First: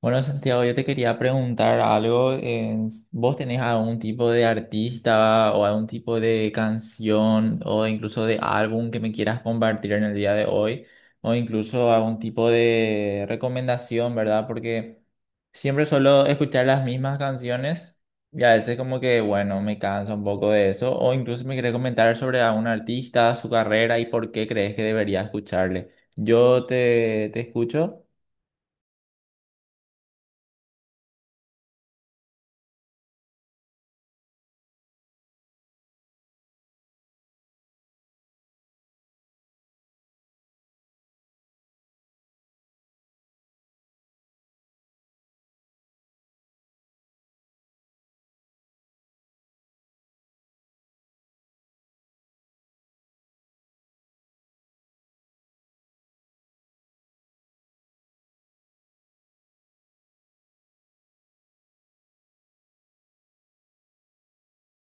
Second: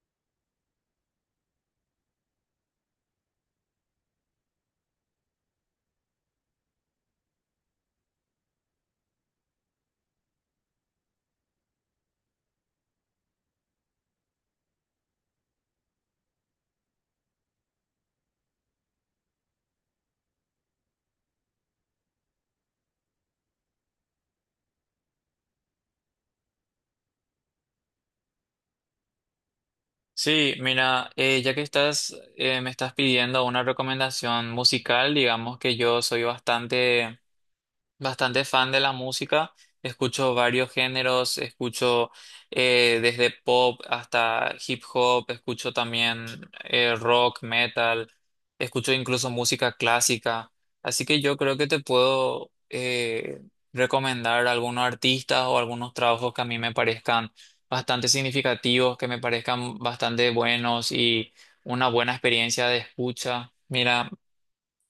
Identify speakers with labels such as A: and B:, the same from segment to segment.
A: Bueno, Santiago, yo te quería preguntar algo. ¿Vos tenés algún tipo de artista o algún tipo de canción o incluso de álbum que me quieras compartir en el día de hoy? O incluso algún tipo de recomendación, ¿verdad? Porque siempre suelo escuchar las mismas canciones y a veces como que, bueno, me canso un poco de eso. O incluso me querés comentar sobre algún artista, su carrera y por qué crees que debería escucharle. Yo te escucho.
B: Sí, mira, ya que estás, me estás pidiendo una recomendación musical, digamos que yo soy bastante fan de la música, escucho varios géneros, escucho desde pop hasta hip hop, escucho también rock, metal, escucho incluso música clásica, así que yo creo que te puedo recomendar algunos artistas o algunos trabajos que a mí me parezcan bastante significativos, que me parezcan bastante buenos y una buena experiencia de escucha. Mira.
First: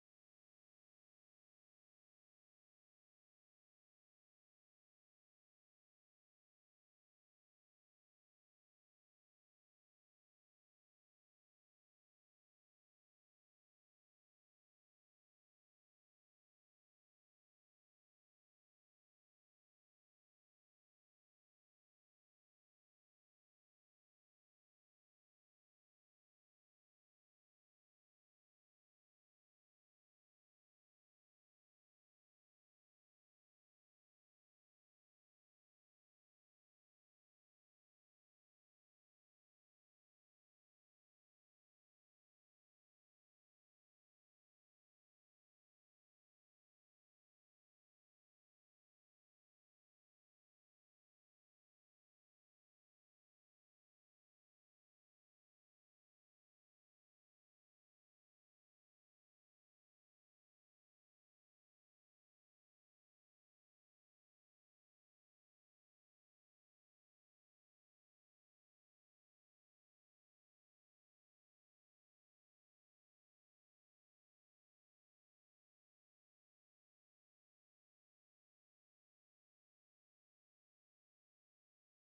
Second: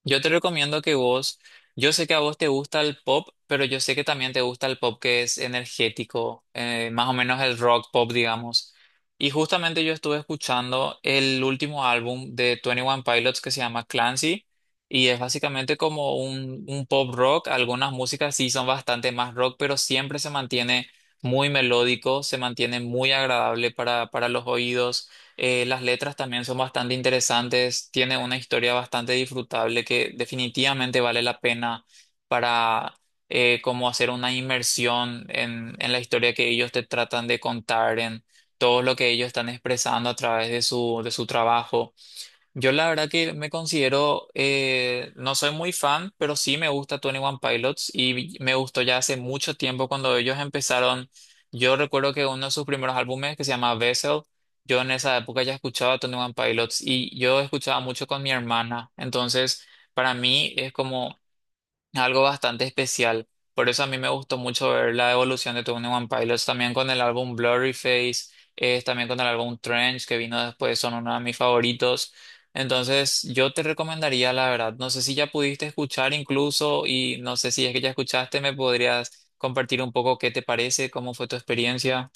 B: Yo te recomiendo que vos, yo sé que a vos te gusta el pop, pero yo sé que también te gusta el pop que es energético, más o menos el rock pop, digamos. Y justamente yo estuve escuchando el último álbum de Twenty One Pilots que se llama Clancy y es básicamente como un pop rock. Algunas músicas sí son bastante más rock, pero siempre se mantiene muy melódico, se mantiene muy agradable para los oídos. Las letras también son bastante interesantes, tiene una historia bastante disfrutable que definitivamente vale la pena para como hacer una inmersión en la historia que ellos te tratan de contar, en todo lo que ellos están expresando a través de su trabajo. Yo la verdad que me considero, no soy muy fan, pero sí me gusta Twenty One Pilots y me gustó ya hace mucho tiempo cuando ellos empezaron. Yo recuerdo que uno de sus primeros álbumes que se llama Vessel, yo en esa época ya escuchaba Twenty One Pilots y yo escuchaba mucho con mi hermana. Entonces, para mí es como algo bastante especial. Por eso a mí me gustó mucho ver la evolución de Twenty One Pilots, también con el álbum Blurry Face, también con el álbum Trench que vino después, son uno de mis favoritos. Entonces, yo te recomendaría, la verdad, no sé si ya pudiste escuchar incluso y no sé si es que ya escuchaste, me podrías compartir un poco qué te parece, cómo fue tu experiencia.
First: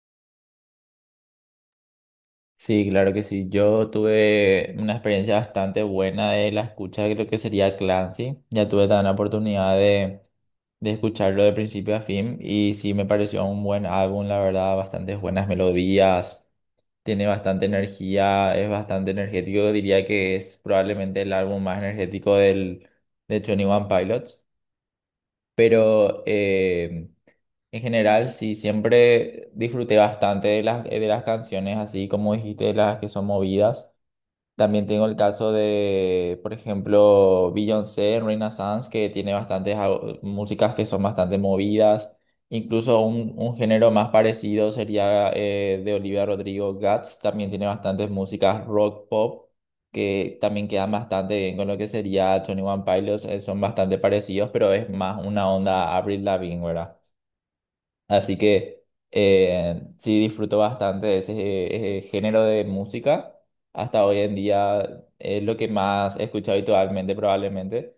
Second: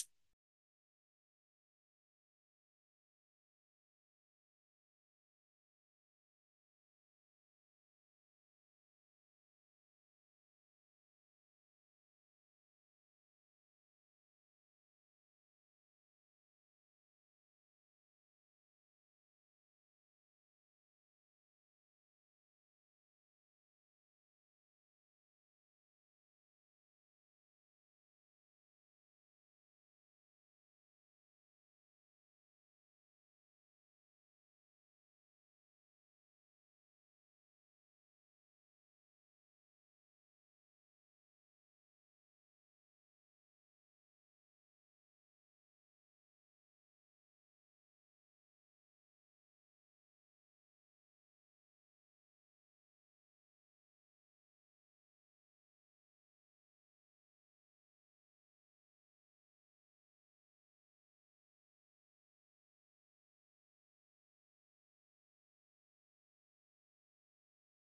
A: Sí, claro que sí. Yo tuve una experiencia bastante buena de la escucha de lo que sería Clancy. Ya tuve también la oportunidad de escucharlo de principio a fin y sí me pareció un buen álbum, la verdad, bastantes buenas melodías, tiene bastante energía, es bastante energético. Diría que es probablemente el álbum más energético de Twenty One Pilots, pero... en general, sí, siempre disfruté bastante de las canciones, así como dijiste, de las que son movidas. También tengo el caso de, por ejemplo, Beyoncé, Renaissance, que tiene bastantes músicas que son bastante movidas. Incluso un género más parecido sería de Olivia Rodrigo, Guts. También tiene bastantes músicas rock pop que también quedan bastante bien con lo que sería Tony One Pilots. Son bastante parecidos, pero es más una onda Avril Lavigne, ¿verdad? Así que sí disfruto bastante de ese, género de música. Hasta hoy en día es lo que más he escuchado habitualmente probablemente.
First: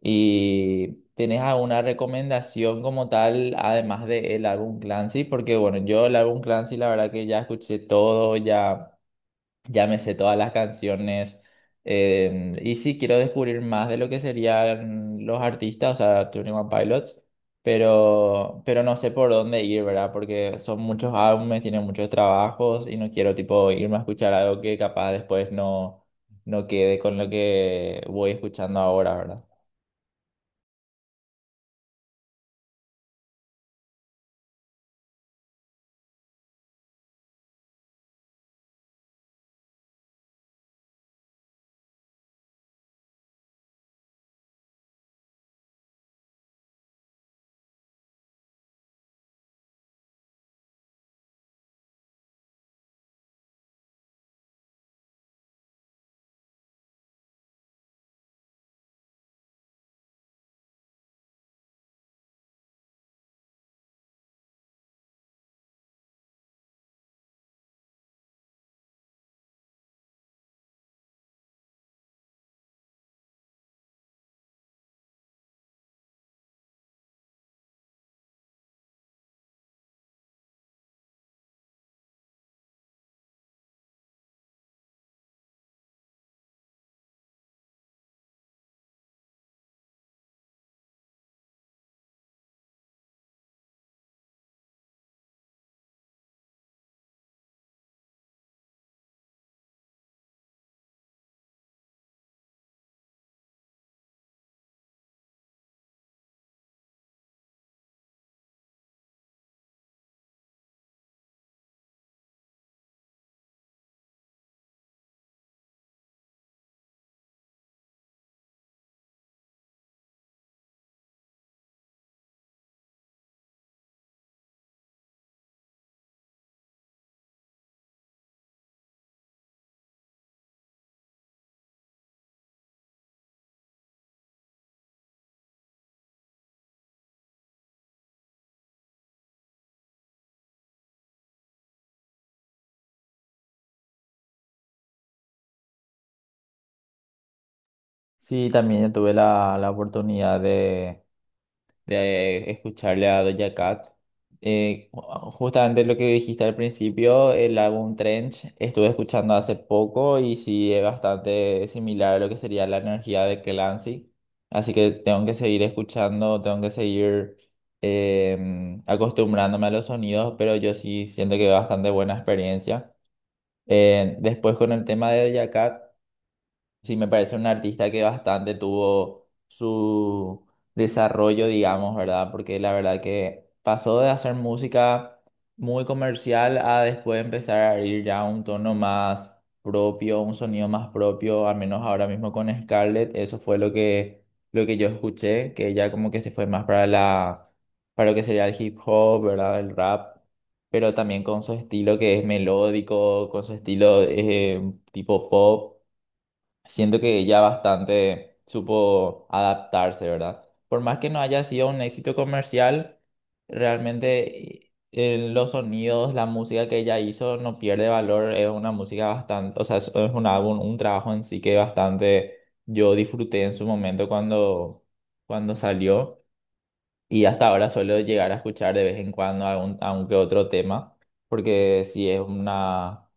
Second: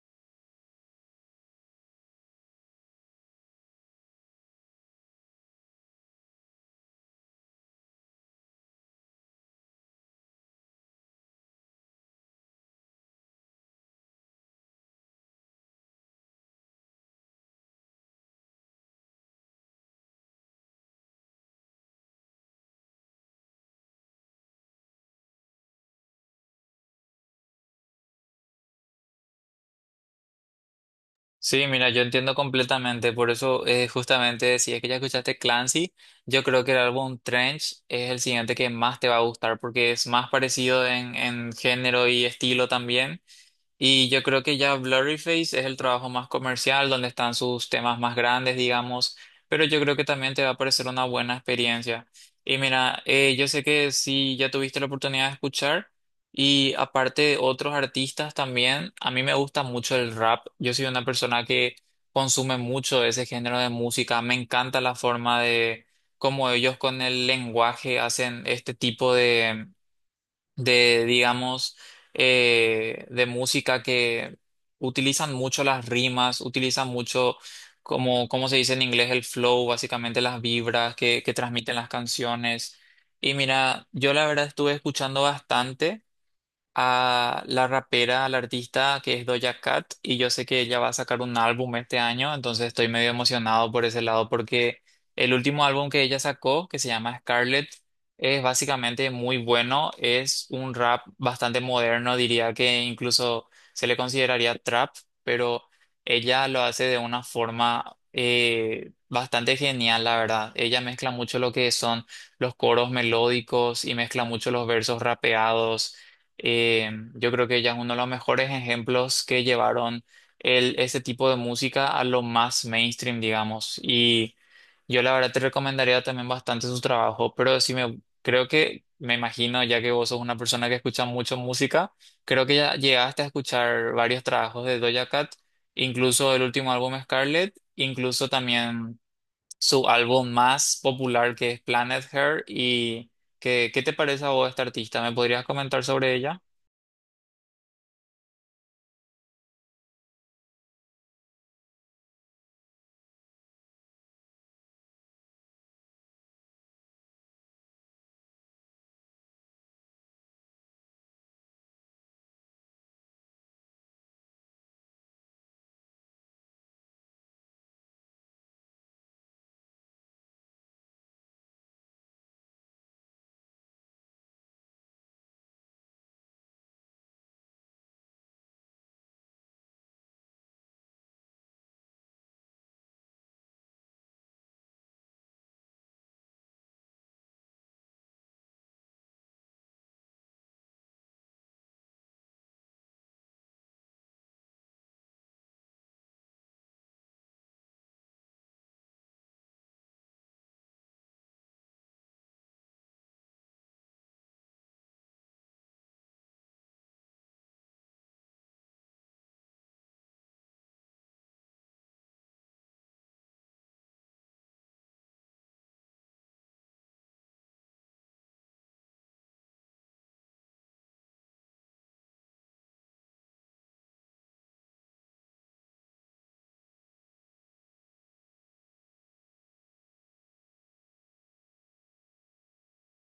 A: ¿Y tenés alguna recomendación como tal, además del álbum Clancy? Porque bueno, yo el álbum Clancy la verdad que ya escuché todo, ya... Ya me sé todas las canciones. Y sí, quiero descubrir más de lo que serían los artistas, o sea, 21 Pilots, pero no sé por dónde ir, ¿verdad? Porque son muchos álbumes, tienen muchos trabajos y no quiero, tipo, irme a escuchar algo que capaz después no quede con lo que voy escuchando ahora, ¿verdad?
B: Sí, mira, yo entiendo completamente, por eso justamente si es que ya escuchaste Clancy, yo creo que el álbum Trench es el siguiente que más te va a gustar porque es más parecido en género y estilo también. Y yo creo que ya Blurryface es el trabajo más comercial, donde están sus temas más grandes, digamos, pero yo creo que también te va a parecer una buena experiencia. Y mira, yo sé que si ya tuviste la oportunidad de escuchar, y aparte de otros artistas también, a mí me gusta mucho el rap. Yo soy una persona que consume mucho ese género de música, me encanta la forma de cómo ellos con el lenguaje hacen este tipo de, digamos, de música que utilizan mucho las rimas, utilizan mucho, como, como se dice en inglés, el flow, básicamente las vibras que transmiten las canciones. Y mira, yo la verdad estuve escuchando bastante a la rapera, a la artista que es Doja Cat y yo sé que ella va a sacar un álbum este año, entonces estoy medio emocionado por ese lado porque el último álbum que ella sacó, que se llama Scarlet, es básicamente muy bueno, es un rap bastante moderno, diría que incluso se le consideraría trap, pero ella lo hace de una forma bastante genial, la verdad. Ella mezcla mucho lo que son los coros melódicos y mezcla mucho los versos rapeados. Yo creo que ella es uno de los mejores ejemplos que llevaron el, ese tipo de música a lo más mainstream, digamos. Y yo la verdad te recomendaría también bastante su trabajo, pero sí me creo que me imagino, ya que vos sos una persona que escucha mucho música, creo que ya llegaste a escuchar varios trabajos de Doja Cat, incluso el último álbum Scarlet, incluso también su álbum más popular que es Planet Her. ¿Y qué te parece a vos esta artista? ¿Me podrías comentar sobre ella?
A: Sí, también yo tuve la oportunidad de escucharle a Doja Cat. Eh, Justamente lo que dijiste al principio, el álbum Trench, estuve escuchando hace poco y sí es bastante similar a lo que sería la energía de Clancy. Así que tengo que seguir escuchando, tengo que seguir acostumbrándome a los sonidos, pero yo sí siento que es bastante buena experiencia. Después con el tema de Doja Cat. Sí, me parece un artista que bastante tuvo su desarrollo, digamos, ¿verdad? Porque la verdad que pasó de hacer música muy comercial a después empezar a ir ya a un tono más propio, un sonido más propio, al menos ahora mismo con Scarlett, eso fue lo que yo escuché, que ella como que se fue más para la, para lo que sería el hip hop, ¿verdad? El rap pero también con su estilo que es melódico, con su estilo tipo pop. Siento que ella bastante supo adaptarse, ¿verdad? Por más que no haya sido un éxito comercial, realmente los sonidos, la música que ella hizo no pierde valor. Es una música bastante, o sea, es un álbum, un trabajo en sí que bastante yo disfruté en su momento cuando, cuando salió. Y hasta ahora suelo llegar a escuchar de vez en cuando algún, algún que otro tema, porque sí es una,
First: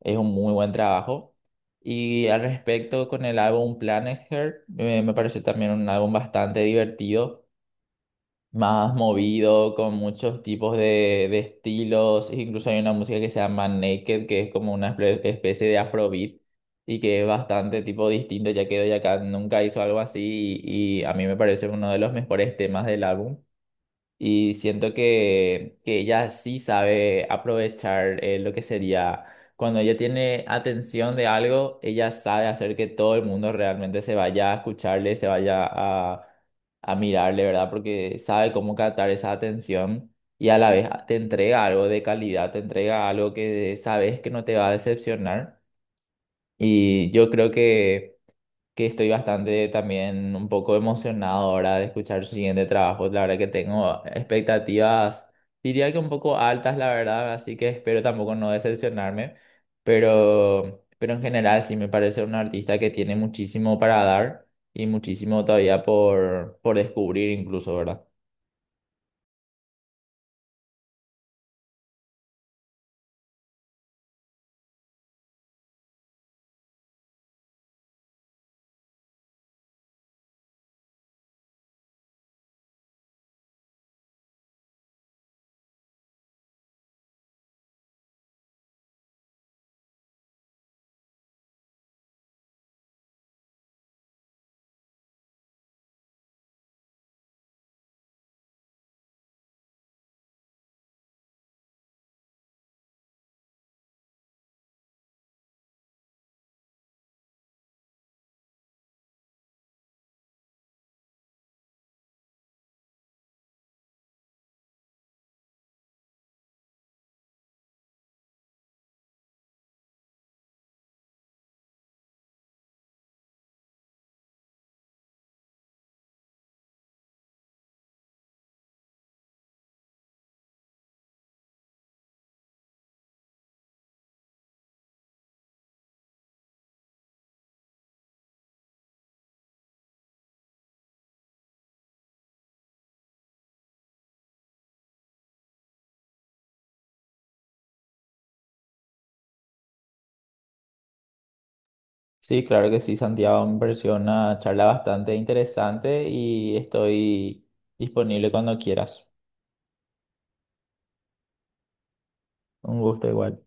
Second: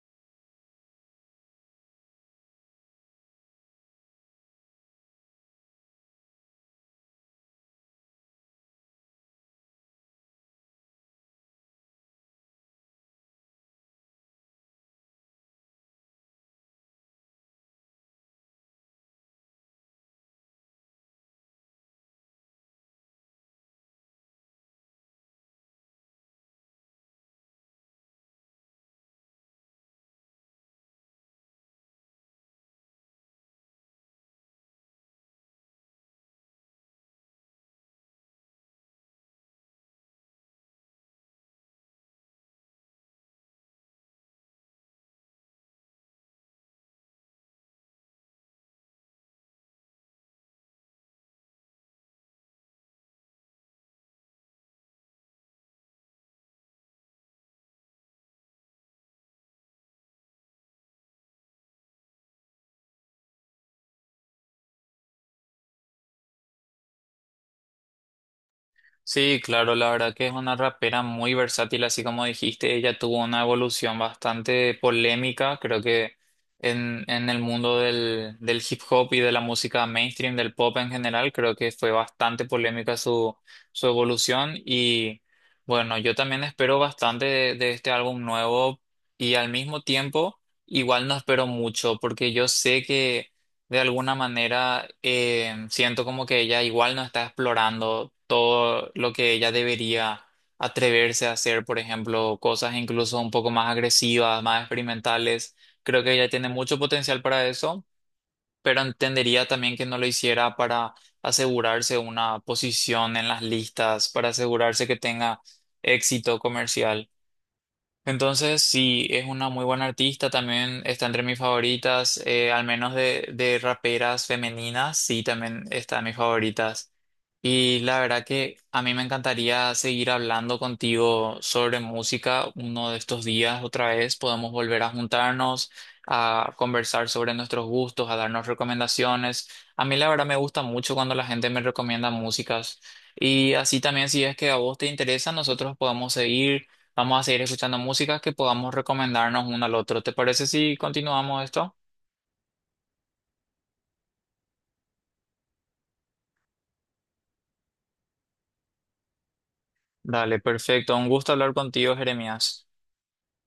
A: es un muy buen trabajo. Y al respecto con el álbum Planet Her, me pareció también un álbum bastante divertido, más movido, con muchos tipos de estilos. Incluso hay una música que se llama Naked, que es como una especie de afrobeat y que es bastante tipo distinto, ya que Doja Cat nunca hizo algo así y a mí me parece uno de los mejores temas del álbum. Y siento que ella sí sabe aprovechar lo que sería, cuando ella tiene atención de algo, ella sabe hacer que todo el mundo realmente se vaya a escucharle, se vaya a mirarle, ¿verdad? Porque sabe cómo captar esa atención y a la vez te entrega algo de calidad, te entrega algo que sabes que no te va a decepcionar. Y yo creo que estoy bastante también un poco emocionado ahora de escuchar su siguiente trabajo. La verdad que tengo expectativas, diría que un poco altas, la verdad, así que espero tampoco no decepcionarme, pero en general sí me parece un artista que tiene muchísimo para dar y muchísimo todavía por descubrir incluso, ¿verdad?
B: Sí, claro, la verdad que es una rapera muy versátil, así como dijiste, ella tuvo una evolución bastante polémica, creo que en el mundo del hip hop y de la música mainstream, del pop en general, creo que fue bastante polémica su evolución y bueno, yo también espero bastante de este álbum nuevo y al mismo tiempo igual no espero mucho porque yo sé que de alguna manera siento como que ella igual no está explorando todo lo que ella debería atreverse a hacer, por ejemplo, cosas incluso un poco más agresivas, más experimentales. Creo que ella tiene mucho potencial para eso, pero entendería también que no lo hiciera para asegurarse una posición en las listas, para asegurarse que tenga éxito comercial. Entonces, sí, es una muy buena artista, también está entre mis favoritas, al menos de raperas femeninas, sí, también está en mis favoritas. Y la verdad que a mí me encantaría seguir hablando contigo sobre música uno de estos días otra vez, podemos volver a juntarnos, a conversar sobre nuestros gustos, a darnos recomendaciones. A mí la verdad me gusta mucho cuando la gente me recomienda músicas. Y así también si es que a vos te interesa, nosotros podemos seguir Vamos a seguir escuchando música que podamos recomendarnos uno al otro. ¿Te parece si continuamos esto?
A: Sí, claro que sí, Santiago, me pareció una charla bastante interesante y estoy disponible cuando quieras.
B: Dale, perfecto. Un gusto hablar contigo, Jeremías.
A: Un gusto igual.